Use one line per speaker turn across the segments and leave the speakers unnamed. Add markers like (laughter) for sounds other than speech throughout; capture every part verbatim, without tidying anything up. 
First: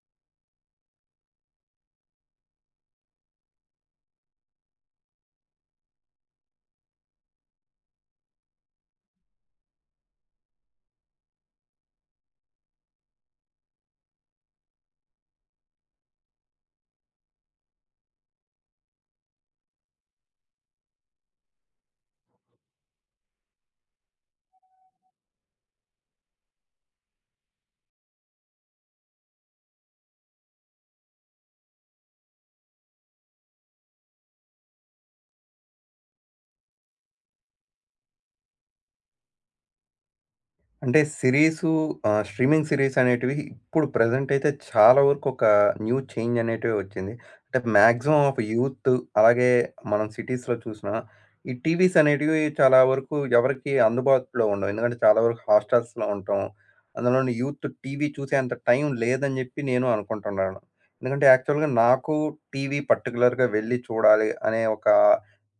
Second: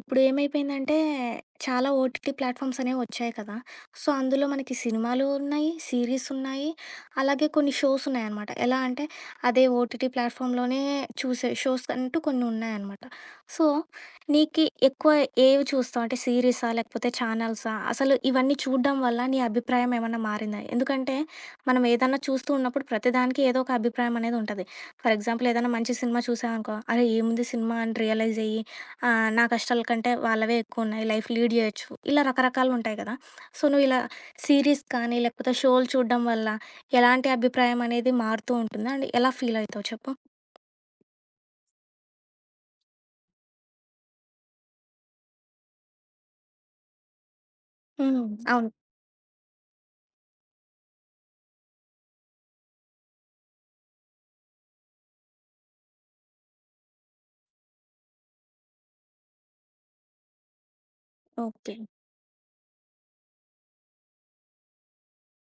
ఇప్పుడు ఏమైపోయిందంటే, చాలా ఓటీటీ ప్లాట్‌ఫామ్స్ అనేవి వచ్చాయి కదా! సో, అందులో మనకి సినిమాలు ఉన్నాయి, సీరీస్ ఉన్నాయి, అలాగే కొన్ని షోస్ ఉన్నాయన్నమాట. ఎలా అంటే, అదే ఓటీటీ ప్లాట్‌ఫామ్‌లోనే చూసే షోస్ అంటూ కొన్ని ఉన్నాయన్నమాట. సో, నీకి ఎక్కువ ఏవి చూస్తావు? అంటే సీరీసా? లేకపోతే ఛానల్సా? అసలు ఇవన్నీ చూడడం వల్ల నీ అభిప్రాయం ఏమన్నా మారిందా? ఎందుకంటే, మనం ఏదన్నా చూస్తూ ఉన్నప్పుడు ప్రతిదానికి ఏదో ఒక అభిప్రాయం అనేది ఉంటది. ఫర్ ఎగ్జాంపుల్ ఏదైనా మంచి సినిమా చూసామనుకో, అరే ఏముంది సినిమా అని రియలైజ్ అయ్యి, ఆ, నా కష్టాల కంటే వాళ్ళవే ఎక్కువ ఉన్నాయి, లైఫ్ లీడ్ చేయొచ్చు, ఇలా రకరకాలు ఉంటాయి కదా. సో నువ్వు ఇలా సిరీస్ కానీ లేకపోతే షోలు చూడడం వల్ల ఎలాంటి అభిప్రాయం అనేది మారుతూ ఉంటుంది అండ్ ఎలా ఫీల్ అవుతావు చెప్పు.
అంటే సిరీసు ఆహ్, స్ట్రీమింగ్ సిరీస్ అనేటివి ఇప్పుడు ప్రెజెంట్ అయితే చాలా వరకు ఒక న్యూ చేంజ్ అనేటివి వచ్చింది. అంటే మాక్సిమం
ఉమ్,
ఆఫ్
అవును.
యూత్ అలాగే మనం సిటీస్‌లో చూసినా ఈ టీవీస్ అనేటివి చాలా వరకు ఎవరికీ అందుబాటులో ఉండవు. ఎందుకంటే చాలా వరకు హాస్టల్స్‌లో ఉంటాం. అందులోని యూత్ టీవీ చూసే అంత టైం లేదని చెప్పి నేను అనుకుంటున్నాను. ఎందుకంటే యాక్చువల్‌గా
ఓకే,
నాకు టీవీ పర్టిక్యులర్‌గా వెళ్లి చూడాలి అనే ఒక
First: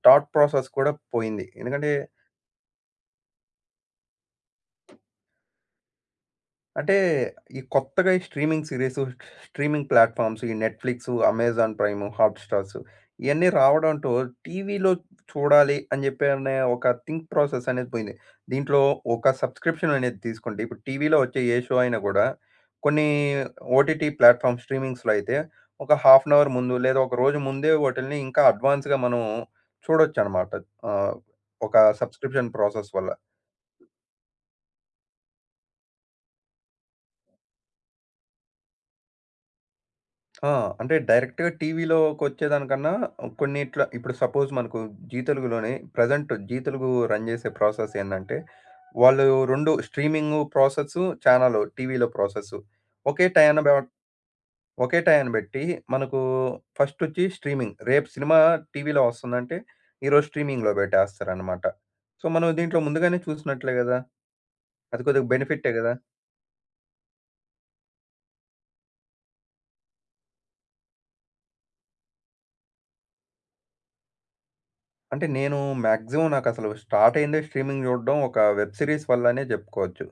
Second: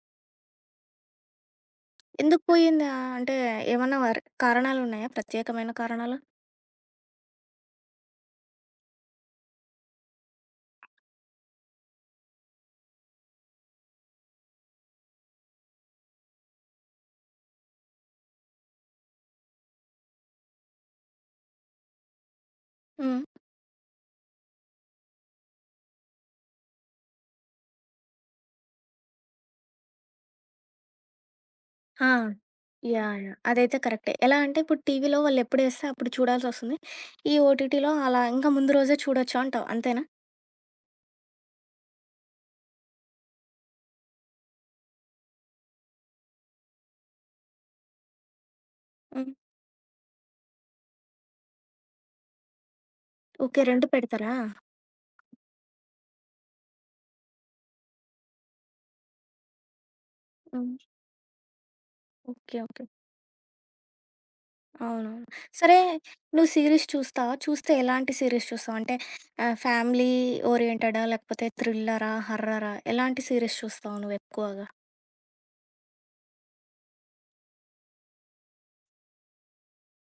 థాట్ ప్రాసెస్ కూడా పోయింది. ఎందుకంటే
ఎందుకు పోయిందా అంటే ఏమన్నా వర్- కారణాలు ఉన్నాయా, ప్రత్యేకమైన కారణాలు?
అంటే, ఈ కొత్తగా ఈ స్ట్రీమింగ్ సీరీస్, స్ట్రీమింగ్ ప్లాట్‌ఫార్మ్స్ ఈ నెట్‌ఫ్లిక్స్, అమెజాన్ ప్రైమ్, హాట్‌స్టార్స్ ఇయన్నీ రావడంతో టీవీలో చూడాలి అని చెప్పి అనే ఒక థింక్ ప్రాసెస్ అనేది పోయింది. దీంట్లో ఒక సబ్‌స్క్రిప్షన్ అనేది తీసుకుంటే, ఇప్పుడు టీవీలో వచ్చే ఏ షో అయినా కూడా కొన్ని
ఉమ్,
ఓటీటీ ప్లాట్‌ఫార్మ్ స్ట్రీమింగ్స్‌లో అయితే ఒక హాఫ్ అన్ అవర్ ముందు లేదా ఒక రోజు ముందే వాటిల్ని ఇంకా అడ్వాన్స్‌గా మనం చూడొచ్చనమాట. ఆహ్, ఒక
ఆ,
సబ్‌స్క్రిప్షన్ ప్రాసెస్
యా
వల్ల.
యా అదైతే కరెక్టే. ఎలా అంటే ఇప్పుడు టీవీలో వాళ్ళు ఎప్పుడు వేస్తే అప్పుడు చూడాల్సి వస్తుంది. ఈ ఓటీటీలో అలా ఇంకా ముందు రోజే చూడొచ్చు అంటావు, అంతేనా?
ఆ! అంటే డైరెక్ట్‌గా టీవీలోకొచ్చేదానికన్నా కొన్నిట్ల ఇప్పుడు సపోజ్ మనకు 'జీ తెలుగులోనే' ప్రెజెంట్ 'జీ తెలుగు' రన్ చేసే ప్రాసెస్ ఏందంటే, వాళ్ళు
ఉమ్,
రెండు స్ట్రీమింగు ప్రాసెసు, ఛానలు టీవీలో ప్రాసెసు. ఒకే
ఓకే,
టైయాన బె
రెండు పెడతారా?
ఒకే టైయాన బెట్టి మనకు ఫస్టొచ్చి స్ట్రీమింగ్. రేపు సినిమా టీవీలో వస్తుందంటే, ఈరోజు స్ట్రీమింగ్‌లో
ఉమ్.
బెట్టేస్తారనమాట. సో, మనం
ఓకే
దీంట్లో
ఓకే,
ముందుగానే చూసినట్లే గదా! అది
అవునవును.
కొద్దిగా బెనిఫిట్టే
సరే,
గదా!
నువ్వు సీరీస్ చూస్తావా? చూస్తే ఎలాంటి సీరీస్ చూస్తావు? అంటే ఆహ్, ఫ్యామిలీ ఓరియెంటెడా? లేకపోతే థ్రిల్లరా? హర్రరా? ఎలాంటి సీరీస్ చూస్తావు నువ్వెక్కువగా?
అంటే నేను మాక్సిమం నాకసలు స్టార్ట్ అయిందే స్ట్రీమింగ్ చూడడం ఒక వెబ్ సిరీస్ వల్లనే చెప్పుకోవచ్చు.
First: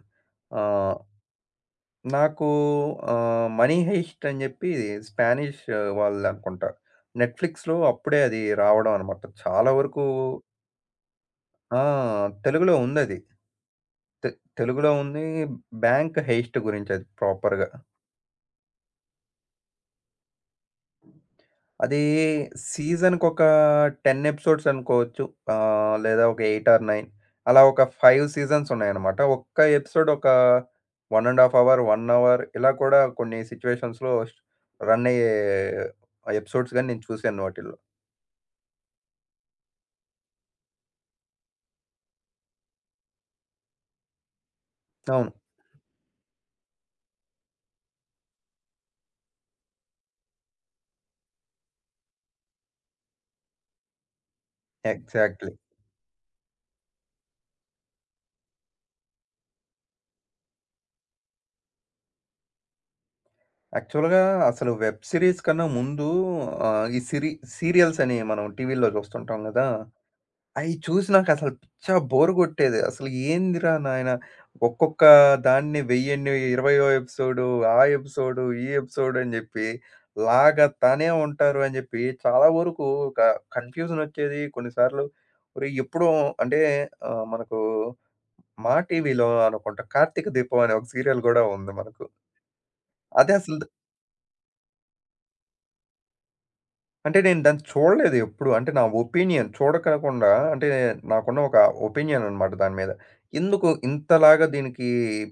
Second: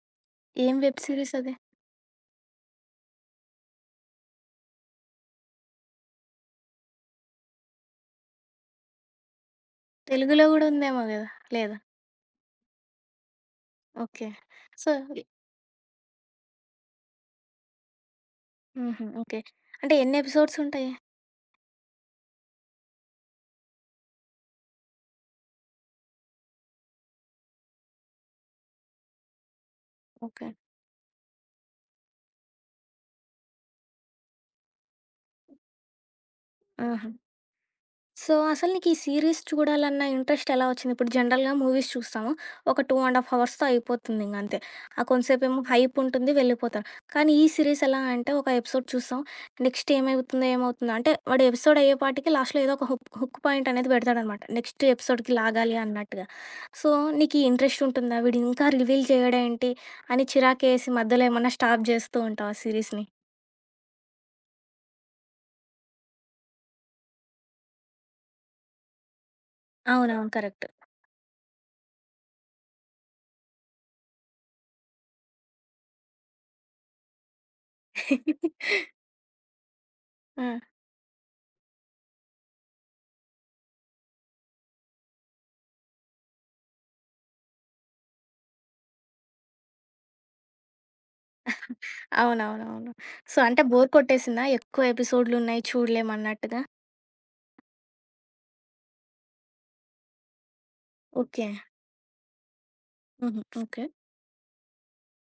ఏం
ఆహ్,
వెబ్ సీరీస్ అది?
నాకు ఆహ్, 'మనీ హెయిస్ట్' అని చెప్పి స్పానిష్ వాళ్ళదనుకుంటా. నెట్‌ఫ్లిక్స్‌లో అప్పుడే అది రావడం అనమాట. చాలా వరకు
తెలుగులో గూడా ఉందేమో గదా! లేదా?
ఆ! తెలుగులో ఉందది.
ఓకే.
తె
సో
తెలుగులో ఉంది. బ్యాంక్ హెయిస్ట్ గురించి అది ప్రాపర్‌గా.
హుహు. ఓకే. అంటే ఎన్ని ఎపిసోడ్స్ ఉంటాయి?
అది సీజన్‌కొక పది ఎపిసోడ్స్ అనుకోవచ్చు. ఆహ్, లేదా ఒక ఎనిమిది ఆర్ తొమ్మిది అలా ఒక ఐదు సీజన్స్ ఉన్నాయన్నమాట. ఒక్క ఎపిసోడ్ ఒక
ఓకే.
ఒకటిన్నర ½ అవర్, ఒక అవర్ ఇలా కూడా కొన్ని సిట్యుయేషన్స్‌లో రన్ అయ్యే ఎపిసోడ్స్ గాని నేను
ఆహా!
చూశాను వాటిల్లో.
సో, అసలు నీకీ సీరీస్ చూడాలన్న ఇంట్రెస్ట్ ఎలా వచ్చింది? ఇప్పుడు జనరల్‌గా మూవీస్ చూస్తాము. ఒక రెండున్నర ½ అవర్స్‌తో అయిపోతుందింక అంతే. ఆ
అవును.
కొంతసేపేమో హైప్ ఉంటుంది, వెళ్ళిపోతారు. కానీ ఈ సీరీస్ ఎలా అంటే ఒక ఎపిసోడ్ చూస్తాం. నెక్స్ట్ ఏమవుతుందో, ఏమవుతుందో అంటే వాడు ఎపిసోడ్ అయ్యేపాటికి లాస్ట్‌లో ఏదో ఒక హుక్ హుక్ పాయింట్ అనేది పెడతాడనమాట. Next ఎపిసోడ్‌కి
exactly.
లాగాలి అన్నట్టుగా. సో, నీకీ ఇంట్రెస్ట్ ఉంటుందా? వీడు ఇంకా రివీల్ చేయడేంటి అని చిరాకేసి మధ్యలో ఏమన్నా స్టాప్ జేస్తూ ఉంటావా సీరీస్‌ని?
యాక్చువల్‌గా అసలు వెబ్ సీరీస్ కన్నా ముందు ఆహ్, ఈ సిరీ సీరియల్స్ అని మనం టీవీలో చూస్తుంటాం గదా!
అవునవును, కరెక్ట్.
అయి చూసి నాకసలు పిచ్చా బోర్ గొట్టేది. అసలు ఏందిరా నాయన! ఒక్కొక్క దాన్ని వెయ్యన్ని ఇరవై ఎపిసోడు, ఆ ఎపిసోడు, ఈ ఎపిసోడు అని జెప్పి
ఆ!
లాగతానే ఉంటారు అని జెప్పి చాలా వరకు ఒక కన్‌ఫ్యూజనొచ్చేది. కొన్నిసార్లు ఒరేయ్! ఎప్పుడూ అంటే ఆహ్, మనకు మా టీవీలో అనుకుంటా 'కార్తీక దీపం' అనే ఒక సీరియల్ గూడా ఉంది మనకు.
అవునవునవును. సో,
అదసలు
అంటే బోర్ కొట్టేసిందా? ఎక్కువ ఎపిసోడ్‌లున్నాయి చూడలేమన్నట్టుగా.
అంటే నేను దాన్ని చూడలేదు ఎప్పుడు. అంటే నా ఒపీనియన్ చూడకకుండా అంటే నాకున్న
ఓకే.
ఒక ఒపీనియన్ అనమాట దాని మీద.
హుహు.
ఎందుకు
ఓకే.
ఇంతలాగా దీనికి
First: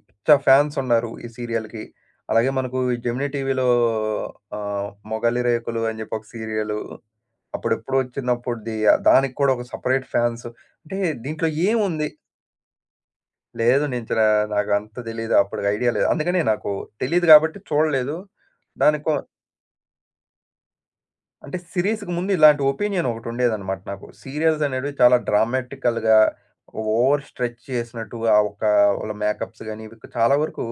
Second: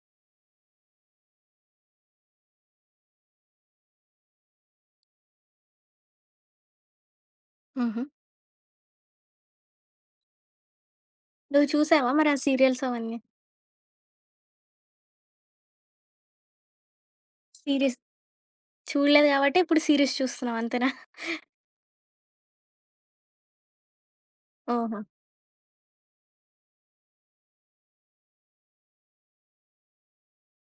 పిచ్చ ఫ్యాన్స్ ఉన్నారు ఈ సీరియల్‌కి. అలాగే మనకు ఈ జెమినీ టీవీలో ఆహ్, 'మొగలి రేకులు' అని చెప్పి ఒక సీరియలు. అప్పుడెప్పుడో
హుహు.
వచ్చినప్పుడుది దానికి కూడా ఒక సెపరేట్ ఫ్యాన్స్. అంటే దీంట్లో
నువ్వు
ఏముంది?
చూసావా మరి ఆ సీరియల్స్ అవన్నీ?
లేదు నేను చ నాకు అంత తెలీదు. అప్పటికి ఐడియా లేదు. అందుకనే నాకు తెలీదు కాబట్టి
సీరీస్
చూడలేదు. దానికో
చూడలేదు గాబట్టి ఇప్పుడు సీరీస్ చూస్తున్నావు అంతేనా?
అంటే సీరీస్‌కి ముందు ఇలాంటి ఒపీనియన్ ఒకటుండేదనమాట నాకు. సీరియల్స్ అనేటివి
ఓహో!
చాలా డ్రామాటికల్‌గా, ఓవర్ స్ట్రెచ్ చేసినట్టు ఆ ఒక్క వాళ్ళ మేకప్స్ గాని, ఇవి చాలా వరకు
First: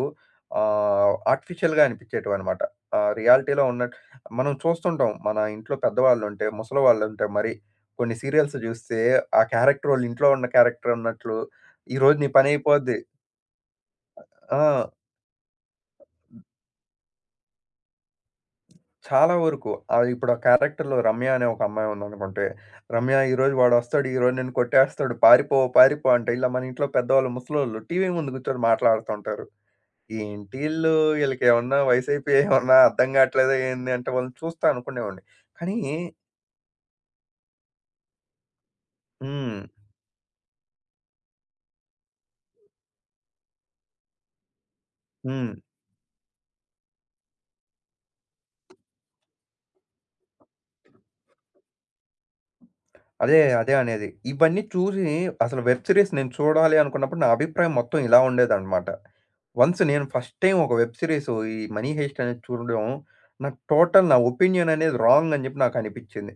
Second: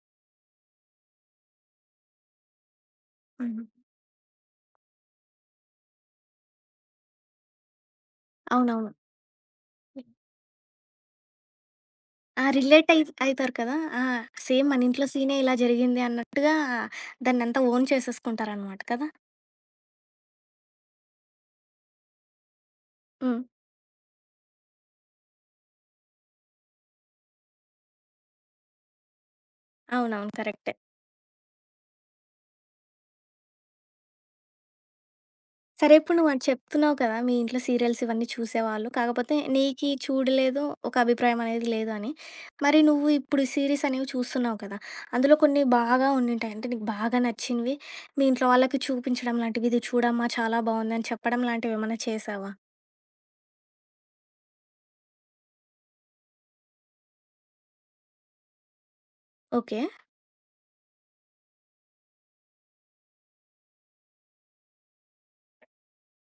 ఆహ్, ఆర్టిఫిషియల్‌గా అనిపించేటివనమాట. ఆహ్,
హుహు.
రియాలిటీలో ఉన్నట్టు మనం చూస్తుంటాం. మన ఇంట్లో పెద్దవాళ్ళుంటే, ముసలివాళ్ళుంటే మరి కొన్ని సీరియల్స్
అవునవును.
చూస్తే, ఆ క్యారెక్టర్ వాళ్ళ ఇంట్లో ఉన్న క్యారెక్టర్ ఉన్నట్లు, "ఈరోజు నీ
ఆ! రిలేట్
పనైపోద్ది"
అయి అయితారు కదా! ఆ! సేమ్ మన
ఆ!
ఇంట్లో సీనే ఇలా జరిగింది అన్నట్టుగా దాన్నంతా ఓన్ చేసేసుకుంటారనమాట కదా!
చాలా వరకు. ఆహ్, ఇప్పుడు ఆ క్యారెక్టర్‌లో రమ్య అనే ఒక అమ్మాయి ఉందనుకుంటే, రమ్య
హ్మ్.
ఈరోజు వాడొస్తాడు, ఈరోజు నిన్ను కొట్టేస్తాడు, పారిపో, పారిపో అంటే ఇలా మన ఇంట్లో పెద్దవాళ్ళు, ముసలోళ్ళు టీవీ ముందు కూర్చొని మాట్లాడుతుంటారు.
అవునవును,
ఏంటి
కరెక్టే.
ఈళ్ళు ఈళ్ళకేమన్నా వయసైపోయి ఏమన్నా అర్థం కావట్లేదా ఏంది అంటే వాళ్ళని చూస్తా అనుకునేవాడిని. కానీ
సరే ఇప్పుడు నువ్వు అది చెప్తున్నావు కదా! మీ ఇంట్లో సీరియల్స్ ఇవన్నీ చూసేవాళ్ళు. కాకపోతే
హ్మ్.
నీకీ చూడలేదు, ఒక అభిప్రాయం అనేది లేదు అని. మరి నువ్వు ఇప్పుడు సీరీస్ అనేవి చూస్తున్నావు కదా! అందులో
హ్మ్.
కొన్ని బాగా ఉండింటాయి. అంటే నీకు బాగా నచ్చినవి మీ ఇంట్లో వాళ్ళకి చూపించడం లాంటివి, "ఇది చూడమ్మా చాలా బావుంది" అని చెప్పడం లాంటివేమన్నా చేశావా?
అదే. అదే అనేది. ఇవన్నీ చూసి అసలు వెబ్ సీరీస్ నేను చూడాలి అనుకున్నప్పుడు నా అభిప్రాయం మొత్తం ఇలా ఉండేదనమాట.
ఓకే.
వన్స్ నేను ఫస్ట్ టైం ఒక వెబ్ సీరీస్ ఈ 'మనీ హెయిస్ట్' అనేది చూడడం నా టోటల్ నా ఒపీనియన్ అనేది రాంగ్ అని చెప్పి నాకు అనిపించింది.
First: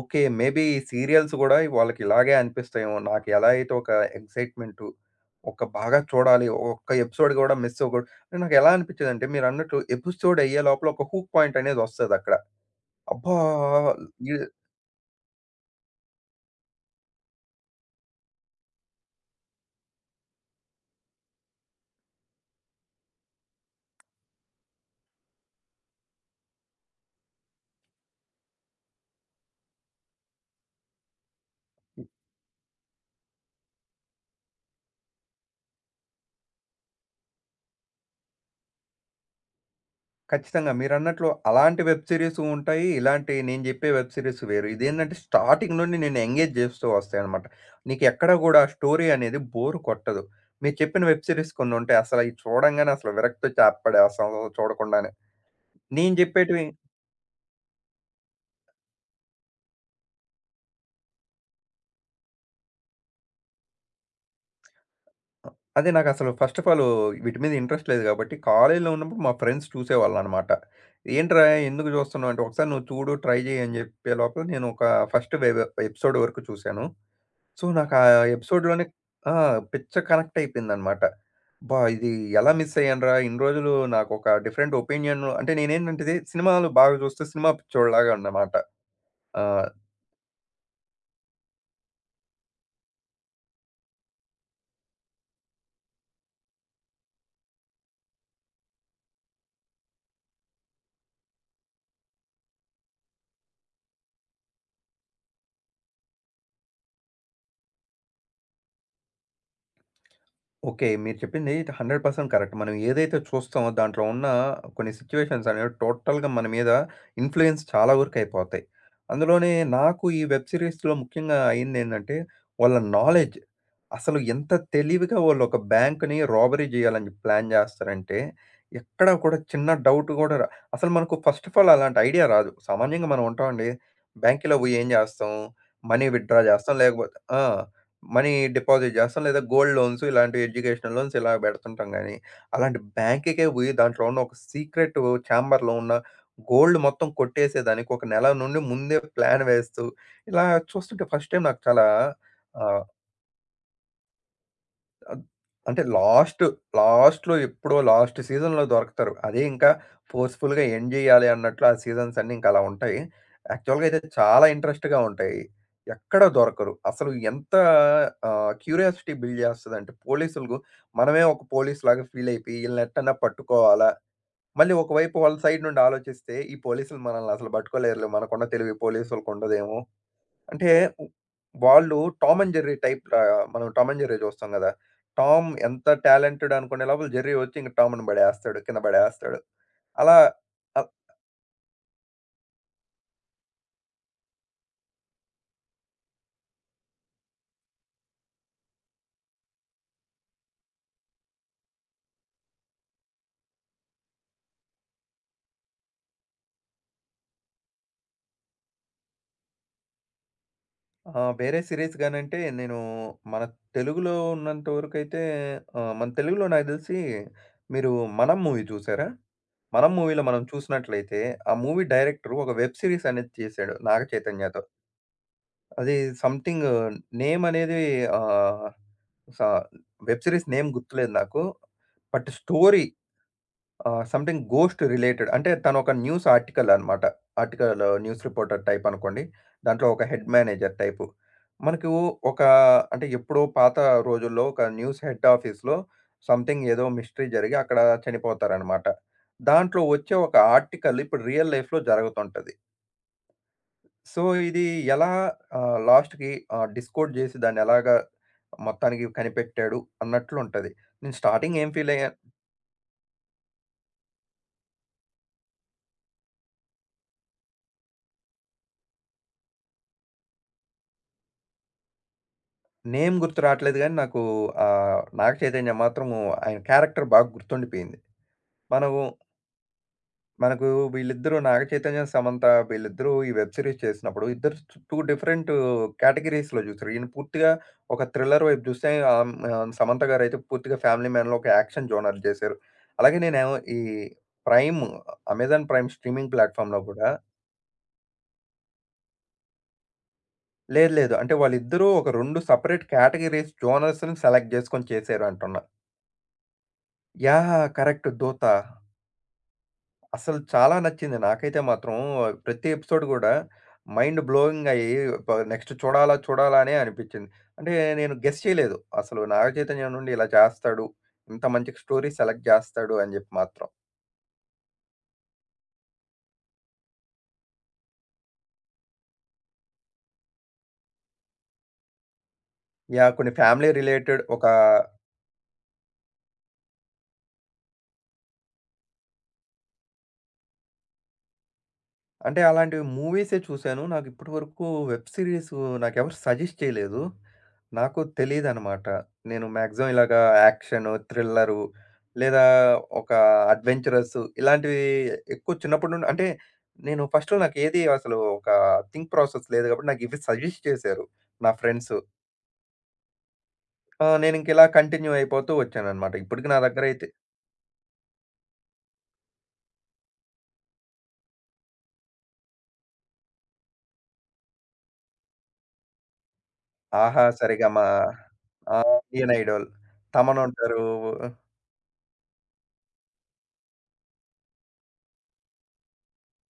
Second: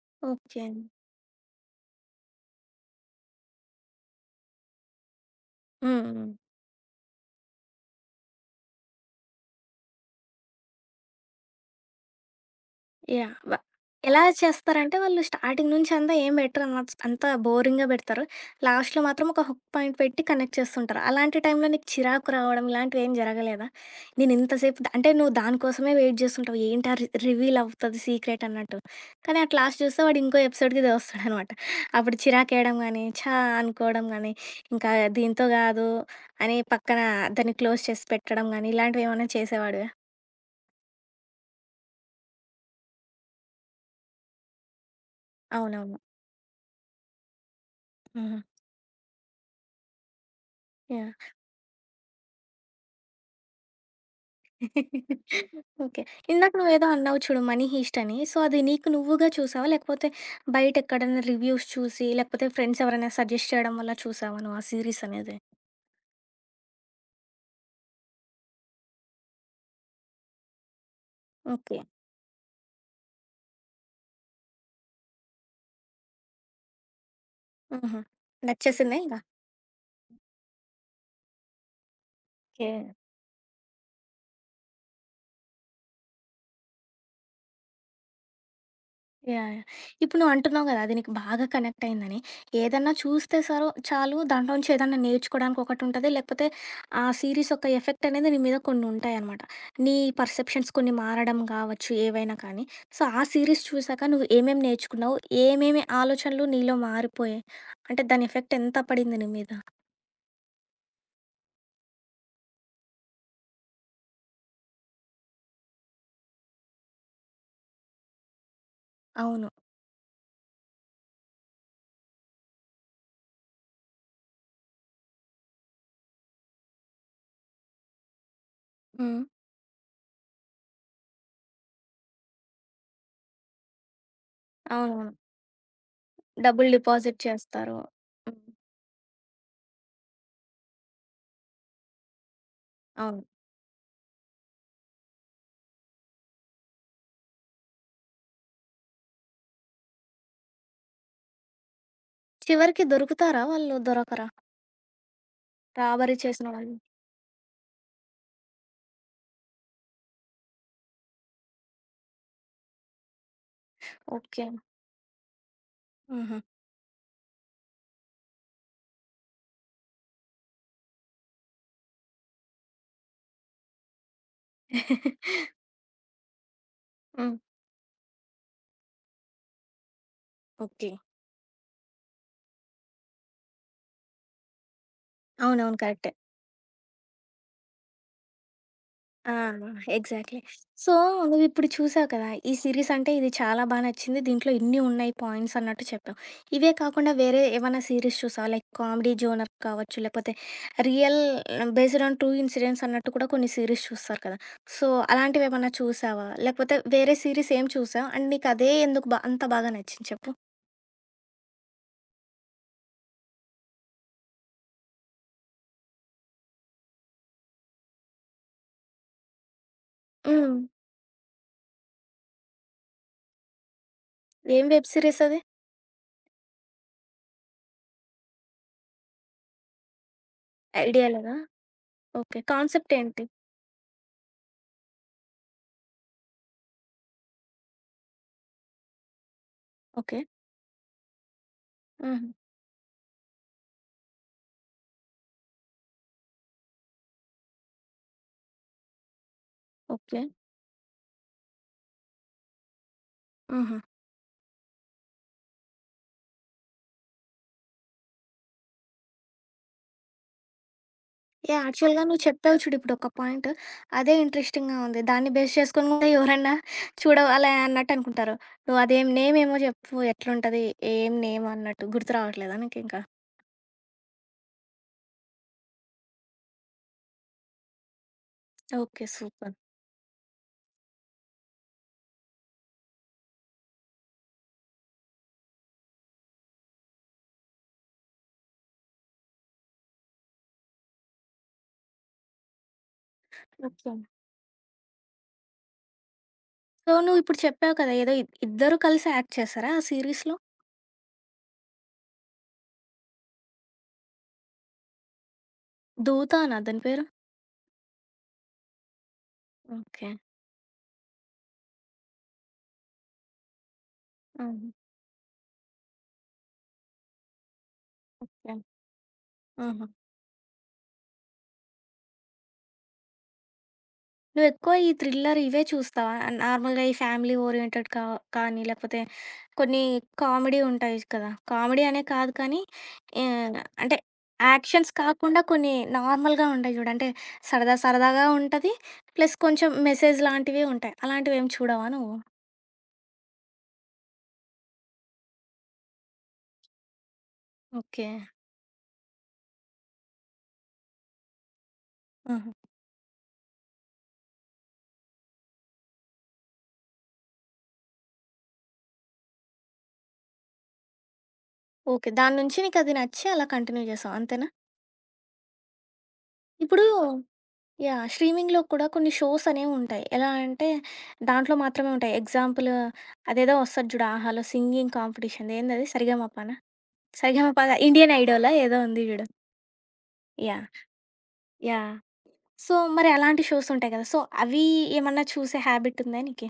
ఓకే. Maybe
okay.
ఈ సీరియల్స్ కూడా వాళ్ళకి ఇలాగే అనిపిస్తాయేమో. నాకు ఎలా అయితే ఒక ఎక్సైట్‌మెంటు, ఒక బాగా
హ్మ్. హ్మ్.
చూడాలి. ఒక్క ఎపిసోడ్ కూడా మిస్ అవ్వకూడదు. అంటే నాకు ఎలా అనిపించేదంటే మీరన్నట్టు ఎపిసోడ్ అయ్యే లోపల ఒక హూక్ పాయింట్ అనేది వస్తదక్కడ.
యాహ్!
అబ్బా!
వ ఎలా
ఈ
చేస్తారంటే వాళ్ళు స్టార్టింగ్ నుంచి అంతా ఏం పెట్టరనమాట. అంతా బోరింగ్‌గా పెడతారు. లాస్ట్‌లో మాత్రం ఒక హుక్ పాయింట్ పెట్టి కనెక్ట్ చేస్తుంటారు. అలాంటి టైంలో నీకు చిరాకు రావడం ఇలాంటివి ఏం జరగలేదా? నేను ఇంతసేపు ద అంటే నువ్వు దానికోసమే వెయిట్ చేస్తుంటావు. ఏంటా రి రివీల్ అవుతది సీక్రెట్ అన్నట్టు. కానీ అట్ లాస్ట్ చూస్తే వాడు ఇంకో ఎపిసోడ్‌కి దోస్తాడనమాట. అప్పుడు చిరాకేయడం గానీ, ఛా! అనుకోవడం గానీ, ఇంకా దీంతో కాదు అని పక్కన దాన్ని క్లోజ్ చేసి పెట్టడం గానీ, ఇలాంటివి ఏమైనా చేసేవాడివా?
ఖచ్చితంగా. మీరన్నట్లు అలాంటి వెబ్ సీరీసు ఉంటాయి. ఇలాంటి నేను జెప్పే వెబ్ సీరీస్ వేరు. ఇదేందంటే స్టార్టింగ్
అవునవును.
నుండి నేను ఎంగేజ్ జేస్తూ వస్తాయన్నమాట. నీకెక్కడ
హుహు.
గూడా స్టోరీ అనేది బోర్ కొట్టదు. మీరు చెప్పిన
యాహ్!
Web series కొన్నుంటాయి. అసలు అయి చూడంగానే అసలు విరక్తొచ్చి ఆపపడేస్తాం చూడకుండానే.
ఓకే.
నేను
ఇందాక
జెప్పేటివి
నువ్వేదో అన్నావు చూడు 'మనీ హీస్ట్' అని. సో, అది నీకు నువ్వుగా చూసావా? లేకపోతే బయటెక్కడన్నా రివ్యూస్ చూసి, లేకపోతే ఫ్రెండ్స్ ఎవరైనా సజెస్ట్ చేయడం వల్ల చూసావా నువ్వు ఆ సీరీసనేది?
అ అదే నాకసలు ఫస్ట్ ఆఫ్ ఆల్ వీటి మీద ఇంట్రెస్ట్ లేదు గాబట్టి, కాలేజీలో ఉన్నప్పుడు మా ఫ్రెండ్స్ చూసేవాళ్ళనమాట. "ఏంట్రా
ఓకే.
ఎందుకు జూస్తున్నావు?" అంటే, "ఒకసారి నువ్వు చూడు, ట్రై జెయి" అని జెప్పే లోపల నేను ఒక ఫస్ట్ వెబ్ ఎపిసోడ్ వరకు చూశాను. సో, నాకా
హుహు.
ఎపిసోడ్‌లోనే
నచ్చేసిందా ఇంగ?
ఆ! పిచ్చ కనెక్ట్ అయిపోయిందనమాట. అబ్బా! ఇది ఎలా
ఓకే.
మిస్ అయ్యానురా! ఇన్ని రోజులు నాకొక డిఫరెంట్ ఒపీనియన్ అంటే నేనేంటంటే, సినిమాలు బాగా చూస్తూ సినిమా పిచ్చోడిలాగా అన్నమాట. ఆ!
యాహ్! యాహ్! ఇప్పుడు నువ్వు అంటున్నావు కదా! అది నీకు బాగా కనెక్ట్ అయిందని. ఏదన్నా చూస్తే సరు చాలు దాంట్లో నుంచి ఏదన్నా నేర్చుకోవడానికి ఒకటుంటది. లేకపోతే ఆ సీరీస్ యొక్క ఎఫెక్ట్ అనేది నీ మీద కొన్ని ఉంటాయనమాట. నీ పర్సెప్షన్స్ కొన్ని మారడం కావచ్చు ఏవైనా కానీ. సో, ఆ సీరీస్ చూసాక నువ్వు ఏమేమి నేర్చుకున్నావు? ఏమేమి ఆలోచనలు నీలో మారిపోయాయి? అంటే దాని ఎఫెక్ట్ ఎంత పడింది నీ మీద?
ఓకే. మీరు చెప్పింది వంద శాతం కరెక్ట్. మనం ఏదైతే చూస్తామో దాంట్లో ఉన్న కొన్ని సిట్యుయేషన్స్ అనేవి టోటల్‌గా మన మీద ఇన్‌ఫ్లూయెన్స్ చాలా వరకు అయిపోతాయి.
అవును.
అందులోనే నాకు ఈ వెబ్ సీరీస్‌లో ముఖ్యంగా అయిందేంటంటే వాళ్ళ నాలెడ్జ్. అసలు ఎంత తెలివిగా వాళ్ళు ఒక బ్యాంక్‌ని రాబరీ చేయాలని చెప్పి ప్లాన్ చేస్తారంటే ఎక్కడ
హ్మ్.
కూడా చిన్న డౌట్ కూడా రా అసలు మనకు ఫస్ట్ ఆఫ్ ఆల్ అలాంటి ఐడియా రాదు. సామాన్యంగా మనం ఉంటామండి. బ్యాంక్‌లో పోయి ఏం
అవునవును.
చేస్తాం? మనీ విత్‌డ్రా
డబ్బులు
చేస్తాం. లేకపోతే
డిపాజిట్
ఆ!
చేస్తారు.
మనీ
హ్మ్.
డిపాజిట్ జేస్తాం. లేదా గోల్డ్ లోన్స్ ఇలాంటి ఎడ్యుకేషనల్ లోన్స్ ఇలా బెడుతుంటాం గానీ, అలాంటి
అవును.
బ్యాంక్‌కే బోయి దాంట్లో ఉన్న ఒక సీక్రెట్ చాంబర్‌లో ఉన్న గోల్డ్ మొత్తం కొట్టేసేదానికి ఒక నెల నుండి ముందే ప్లాన్ వేస్తూ ఇలా చూస్తుంటే ఫస్ట్ టైమ్ నాకు చాలా
చివరికి
ఆహ్
దొరుకుతారా? వాళ్ళు దొరకరా?
అద్ అంటే
రాబరీ
లాస్ట్,
చేసిన వాళ్ళు?
లాస్ట్‌లో ఎప్పుడో లాస్ట్ సీజన్‌లో దొరకతారు. అదే ఇంకా ఫోర్స్‌ఫుల్‌గా ఎండ్ చేయాలి అన్నట్లు ఆ సీజన్స్ అన్నీ ఇంకా అలా ఉంటాయి. యాక్చువల్‌గా అయితే
ఓకే.
చాలా ఇంట్రెస్ట్‌గా ఉంటాయి. ఎక్కడ
హుహు.
దొరకరు. అసలు ఎంత ఆహ్, క్యూరియాసిటీ బిల్డ్ చేస్తదంటే పోలీసులకు మనమే ఒక పోలీస్‌లాగా ఫీల్ అయిపోయి ఈళ్ళని ఎట్టన్నా పట్టుకోవాలా? మళ్ళీ ఒకవైపు వాళ్ళ సైడ్ నుండి ఆలోచిస్తే ఈ పోలీసులు మనల్ని
హ్మ్.
అసలు పట్టుకోలేరులే మనకున్న తెలివి పోలీసులకుండదేమో! అంటే
ఓకే.
ఉ వాళ్ళు 'టామ్ అండ్ జెర్రీ' టైప్ ఆహ్, మనం 'టామ్ అండ్ జెర్రీ' చూస్తాం కదా! టామ్
అవునవును,
ఎంత
కరెక్టే.
టాలెంటెడ్ అనుకునే లోపల జెర్రీ వచ్చి ఇంక టామ్‌ని పడేస్తాడు. కింద
ఆ!
పడేస్తాడు. అలా
ఎగ్జాక్ట్‌లీ.
అ
సో, నువ్విప్పుడు చూసావు కదా! ఈ సీరీస్ అంటే ఇది చాలా బా నచ్చింది. దీంట్లో ఇన్ని ఉన్నాయి పాయింట్స్ అన్నట్టు చెప్పావు. ఇవే కాకుండా వేరే ఏమైనా సీరీస్ చూసావా? లైక్ కామెడీ జోనర్ కావచ్చు, లేకపోతే real based on true incidents అన్నట్టు కూడా కొన్ని సీరీస్ చూస్తారు కదా! సో, అలాంటివేమన్నా చూసావా? లేకపోతే వేరే సీరీస్ ఏం చూసావు? అండ్ నీకదే ఎందుకు బా అంత బాగా నచ్చింది చెప్పు?
ఆహ్, వేరే సీరీస్ గానంటే నేను మన తెలుగులో ఉన్నంత వరకైతే ఆహ్, మన తెలుగులో నాకు తెలిసి మీరు 'మనం' మూవీ చూసారా? 'మనం' మూవీలో మనం
హ్మ్.
చూసినట్లయితే ఆ మూవీ డైరెక్టర్ ఒక వెబ్ సీరీస్ అనేది చేశాడు 'నాగ
ఏం
చైతన్యతో'.
వెబ్ సీరీస్ అది?
అది సంథింగ్ నేమ్ అనేది ఆహ్, స వెబ్ సీరీస్ నేమ్
ఐడియా
గుర్తులేదు
లేదా?
నాకు. But
okay.
స్టోరీ
కాన్సెప్ట్ ఏంటి?
ఆహ్, సంథింగ్ గోస్ట్ రిలేటెడ్ అంటే తను ఒక న్యూస్ ఆర్టికల్ అన్నమాట. ఆర్టికల్ న్యూస్ రిపోర్టర్ టైప్ అనుకోండి. దాంట్లో ఒక
ఓకే.
Head manager type. మనకు
హుహు.
ఒక అంటే ఎప్పుడో పాత రోజుల్లో ఒక న్యూస్ హెడ్ ఆఫీస్‌లో సంథింగ్ ఏదో మిస్టరీ జరిగి అక్కడ చనిపోతారన్నమాట. దాంట్లో వచ్చే
ఓకే.
ఒక ఆర్టికల్ ఇప్పుడు రియల్ లైఫ్‌లో జరుగుతుంటది.
ఆహా!
సో, ఇది ఎలా ఆహ్, లాస్ట్‌కి ఆహ్, డిస్కోడ్ జేసి దాన్నెలాగా మొత్తానికి కనిపెట్టాడు అన్నట్లుంటది. నేను స్టార్టింగ్
యాహ్!
ఏం
యాక్చువల్‌గా
ఫీలయ్యా
నువ్వు చెప్పావు చూడు ఇప్పుడొక పాయింట్. అదే ఇంట్రెస్టింగ్‌గా ఉంది. దాన్ని బేస్ చేసుకొని కూడా ఎవరన్నా చూడవాలే అన్నట్టు అనుకుంటారు. నువ్వు అదేం నేమేమో జెప్పు ఎట్లుంటది? ఏం నేమ్ అన్నట్టు గుర్తు రావట్లేదా నీకింకా?
నేమ్ గుర్తు రాట్లేదు గానీ నాకు ఆహ్, నాగ చైతన్య మాత్రం ఆయన క్యారెక్టర్ బాగా గుర్తుండిపోయింది. మనము
ఓకే, సూపర్.
మనకు వీళ్ళిద్దరూ 'నాగ చైతన్య', 'సమంత' వీళ్ళిద్దరూ ఈ వెబ్ సీరీస్ చేసినప్పుడు ఇద్దరు స్ రెండు డిఫరెంట్ కేటగిరీస్‌లో చూసారు. ఈయన పూర్తిగా ఒక థ్రిల్లర్ వైపు చూస్తే ఆహ్, ఆహ్, 'సమంత' గారైతే పూర్తిగా ఫ్యామిలీ మ్యాన్‌లో ఒక యాక్షన్ జోనర్ చేశారు. అలాగే నేనేమో ఈ
okay.
Prime, amazon prime streaming ప్లాట్‌ఫామ్‌లో
సో,
కూడా
నువ్విప్పుడు చెప్పావు కదా! ఏదో ఇద్ ఇద్దరు కలిసి యాక్ట్ చేశారా ఆ సీరీస్‌లో?
లేదు, లేదు. అంటే వాళ్ళిద్దరూ ఒక రెండు సెపరేట్ కేటగిరీస్ జోనర్స్‌ని సెలెక్ట్ చేసుకొని చేశారు అంటున్నా.
'దూతానా' దాని పేరు?
యాహ్! కరెక్ట్ 'దూత'.
ఓకే.
అసలు చాలా నచ్చింది. నాకైతే మాత్రం ప్రతి ఎపిసోడ్ గూడా మైండ్
ఆహా!
బ్లోయింగ్ అయ్యి ప నెక్స్ట్ చూడాలా, చూడాలా అనే అనిపిచ్చింది. అంటే నేను గెస్
యాహ్!
చేయలేదు. అసలు
ఆహా!
'నాగచైతన్య' నుండి ఇలా చేస్తాడు. ఇంత మంచి స్టోరీ సెలెక్ట్ చేస్తాడు అని జెప్పి మాత్రం.
నువ్వెక్కువ ఈ థ్రిల్లర్ ఇవే చూస్తావా? నార్మల్‌గా ఈ ఫ్యామిలీ ఓరియెంటెడ్ కా కానీ, లేకపోతే కొన్ని కామెడీ ఉంటాయి కదా! కామెడీ అనే కాదు కానీ,
యాహ్! కొన్ని
ఆహ్,
ఫ్యామిలీ
అంటే
రిలేటెడ్ ఒక
యాక్షన్స్ కాకుండా కొన్ని నార్మల్‌గా ఉంటాయి చూడు. అంటే సరదా సరదాగా ఉంటది. ప్లస్ కొంచెం మెసేజ్ లాంటివి ఉంటాయి. అలాంటివేం చూడవా నువ్వు?
అంటే అలాంటి మూవీసే చూశాను. నాకు ఇప్పటివరకు వెబ్ సీరీస్ నాకెవరు సజెస్ట్ చేయలేదు. నాకు
ఓకే.
తెలీదనమాట. నేను మాక్సిమం ఇలాగా యాక్షను, థ్రిల్లరు లేదా
ఆహా!
ఒక అడ్వెంచరస్ ఇలాంటివి ఎక్కువ చిన్నప్పటి నుండి అంటే నేను ఫస్ట్‌లో నాకేది అసలు ఒక థింక్ ప్రాసెస్ లేదు కాబట్టి నాకు ఇవి సజెస్ట్ చేశారు నా ఫ్రెండ్సు.
ఓకే, దాని నుంచి నీకది నచ్చి అలా కంటిన్యూ
ఆ!
చేసావు అంతేనా?
నేనింక ఇలా కంటిన్యూ అయిపోతూ వచ్చాననమాట. ఇప్పటికి నా
ఇప్పుడు
దగ్గరైతే
యాహ్! స్ట్రీమింగ్‌లో కూడా కొన్ని షోస్ అనేవుంటాయి. ఎలా అంటే దాంట్లో మాత్రమే ఉంటాయి. ఎగ్జాంపుల్ అదేదో వస్తది చూడు 'ఆహాలో' సింగింగ్ కాంపిటీషన్‌ది ఏందది 'సరిగమపనా'?
'ఆహా!
'సరిగమప' కాదు
సరిగమ',
'ఇండియన్ ఐడోలా' ఏదో
ఆ!
ఉంది చూడు.
'Indian Idol', 'Thaman'
yeah!
ఉంటారు.
యాహ్! సో, మరి అలాంటి షోస్ ఉంటాయి కదా! సో, అవి ఏమన్నా చూసే హాబిట్ ఉందా నీకి?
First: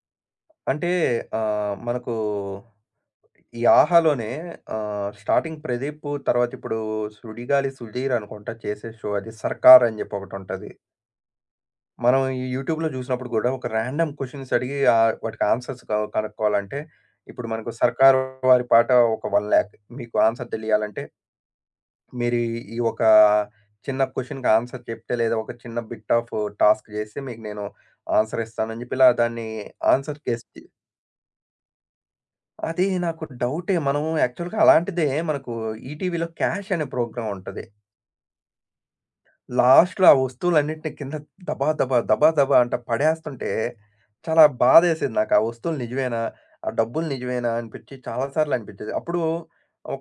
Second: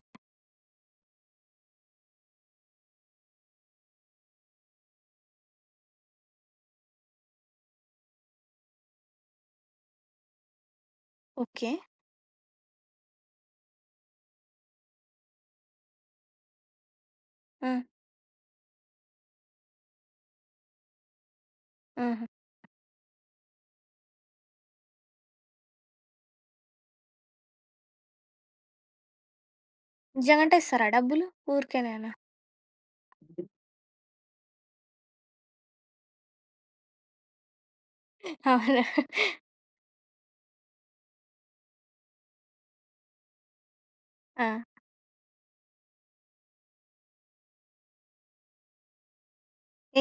అంటే ఆహ్, మనకు ఈ 'ఆహా'లోనే ఆహ్, స్టార్టింగ్ 'ప్రదీప్' తర్వాత ఇప్పుడు 'సుడిగాలి సుధీర్' అనుకుంటా చేసే షో అది 'సర్కార్' అని చెప్పి ఒకటుంటది.
ఓకే.
మనం ఈ యూట్యూబ్‌లో చూసినప్పుడు కూడా ఒక రాండమ్ క్వెషన్స్ అడిగి ఆహ్, వాటికి ఆన్సర్స్ క కనుక్కోవాలంటే ఇప్పుడు మనకు
ఆ!
'సర్కార్' వారి పాట ఒక 1,00,000 మీకు ఆన్సర్ తెలియాలంటే
ఆహా!
మీరు ఈ ఈ ఒక చిన్న క్వెషన్‌కి ఆన్సర్ చెప్తే లేదా ఒక చిన్న బిట్ ఆఫ్ టాస్క్ చేస్తే మీకు నేను ఆన్సర్ ఇస్తాను అని చెప్పి ఇలా దాన్ని ఆన్సర్ గెస్
నిజంగంటే ఇస్తారా డబ్బులు? ఊరికేనేనా?
అది నాకు డౌటే. మనం యాక్చువల్‌గా అలాంటిదే మనకు ఈటీవీలో 'క్యాష్' అనే ప్రోగ్రామ్ ఉంటది.
అవునా?
లాస్ట్‌లో ఆ వస్తువులన్నిటిని కింద దబా దబా, దబా దబా అంట పడేస్తుంటే చాలా
ఆ!
బాధేసేది నాకు. ఆ వస్తువులు నిజమేనా? ఆ డబ్బులు నిజమేనా అనిపిచ్చి చాలా సార్లు అనిపిచ్చేది. అప్పుడు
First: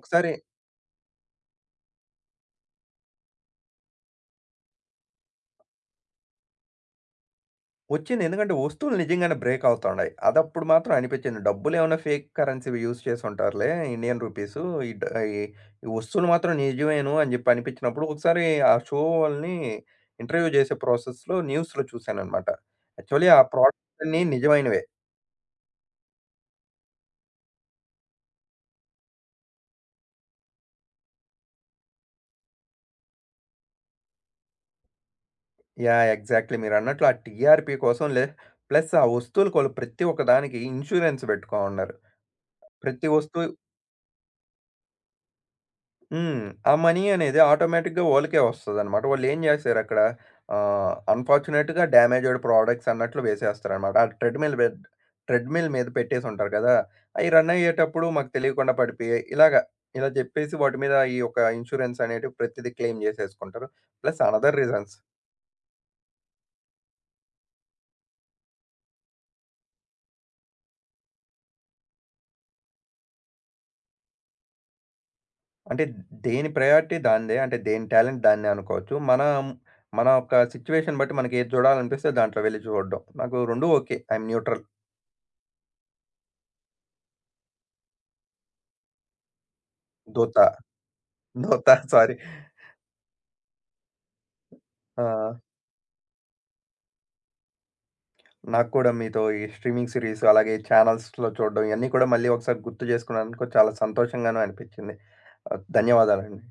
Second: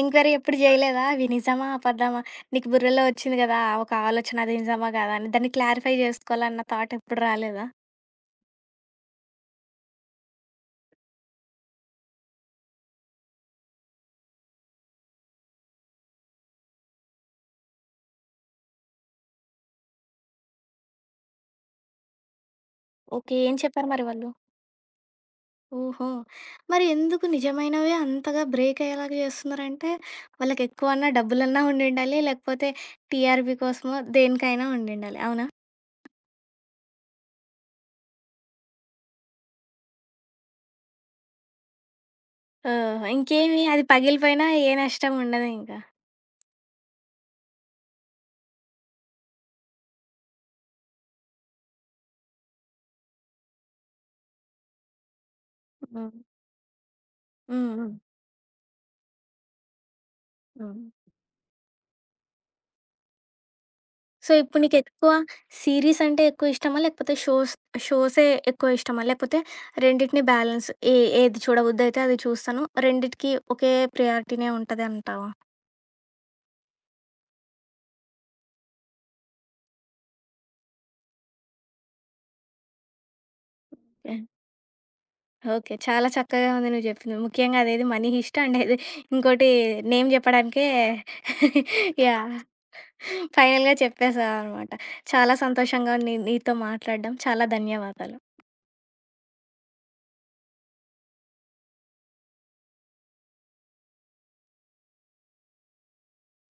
ఎంక్వైరీ ఎప్పుడు జేయలేదా? అవి నిజమా? అబద్ధమా? నీకు బుర్రలో వచ్చింది గదా! ఒక ఆలోచన అది నిజమా? కాదా? అని దాన్ని క్లారిఫై జేసుకోవాలన్న థాట్ ఎప్పుడు రాలేదా?
వచ్చింది. ఎందుకంటే వస్తువులు నిజంగానే బ్రేక్ అవుతున్నాయి. అదప్పుడు మాత్రం అనిపించింది. డబ్బులేమన్నా ఫేక్ కరెన్సీవి యూజ్ చేసుంటారులే ఇండియన్ రూపీసు. ఈ డ ఈ ఈ వస్తువులు మాత్రం నిజమేను అని జెప్పి అనిపించినప్పుడు ఒకసారి ఆ షో వాళ్ళని ఇంటర్వ్యూ చేసే ప్రాసెస్‌లో న్యూస్‌లో చూశాననమాట. Actually
okay.
ఆ
ఏం చెప్పారు
ప్రోడక్ట్స్
మరి
అన్నీ
వాళ్ళు?
నిజమైనవే.
ఓహో! మరి ఎందుకు నిజమైనవే అంతగా బ్రేక్ అయ్యేలాగా జేస్తున్నారంటే, వాళ్ళకి ఎక్కువన్నా డబ్బులన్నా ఉండిండాలి, లేకపోతే టీఆర్‌పీ కోసమో దేనికైనా ఉండిండాలి. అవునా?
యాహ్! ఎగ్జాక్ట్‌లీ మీరన్నట్లు ఆ టీఆర్‌పీ కోసం లే ప్లస్ ఆ వస్తువులకు వాళ్ళు ప్రతి ఒక్క దానికి ఇన్స్యూరెన్స్ పెట్టుకోనున్నారు.
ఓహ్!
ప్రతి వస్తువు
ఇంకేమి అది పగిలిపోయినా ఏ నష్టం ఉండదింకా.
హ్మ్. ఆ మనీ అనేది ఆటోమేటిక్‌గా వాళ్ళకే వస్తదనమాట. వాళ్ళేం జేశారక్కడ ఆహ్, అన్‌ఫార్చునేట్‌గా డ్యామేజ్డ్ ప్రొడక్ట్స్ అన్నట్లు వేసేస్తారనమాట. ఆ ట్రెడ్‌మిల్ బెడ్ ట్రెడ్‌మిల్ మీద
హ్మ్.
పెట్టేసుంటారు కదా! అయి రన్
హ్మ్. హ్మ్.
అయ్యేటప్పుడు మాకు తెలియకుండా పడిపోయాయి. ఇలాగ ఇలా జెప్పేసి వాటి
హ్మ్.
మీద ఈ యొక్క ఇన్స్యూరెన్స్ అనేటివి ప్రతిది క్లెయిమ్ జేసేసుకుంటారు. ప్లస్
సో,
అనదర్
ఇప్పుడు
రీజన్స్.
నీకెక్కువ సీరీస్ అంటే ఎక్కువ ఇష్టమా? లేకపోతే షోస్ షోసే ఎక్కువ ఇష్టమా? లేకపోతే రెండిటిని బ్యాలెన్స్ ఏ ఏది చూడబుద్దయితే అది చూస్తాను. రెండిటికి ఒకే ప్రయారిటీనే ఉంటదంటావా?
అంటే దేని ప్రయారిటీ దానిదే. అంటే దేని టాలెంట్ దాన్నే అనుకోవచ్చు. మనం మన యొక్క సిట్యుయేషన్ బట్టి మనకేది జూడాలనిపిస్తే దాంట్లో వెళ్లి జూడడం. నాకు రెండూ okay. I
yeah!
Am neutral.
Okay. Okay, చాలా చక్కగా ఉంది నువ్వు జెప్పింది. ముఖ్యంగా అదేది మనీ హిస్ట్ అండ్ ఇది ఇంకోటి నేమ్
దూత.
జెప్పడానికే
నో త సారీ.
యాహ్! ఫైనల్‌గా చెప్పేసావనమాట. (laughs)
ఆహ్,
చాలా సంతోషంగా ఉంది నీతో మాట్లాడడం. చాలా ధన్యవాదాలు.
నాకు కూడా మీతో ఈ స్ట్రీమింగ్ సీరీస్ అలాగే ఛానల్స్‌లో చూడడం ఇయన్నీ కూడా మళ్ళీ ఒకసారి గుర్తు చేసుకున్నందుకు చాలా సంతోషంగాను అనిపించింది. ఆహ్, ధన్యవాదాలండి.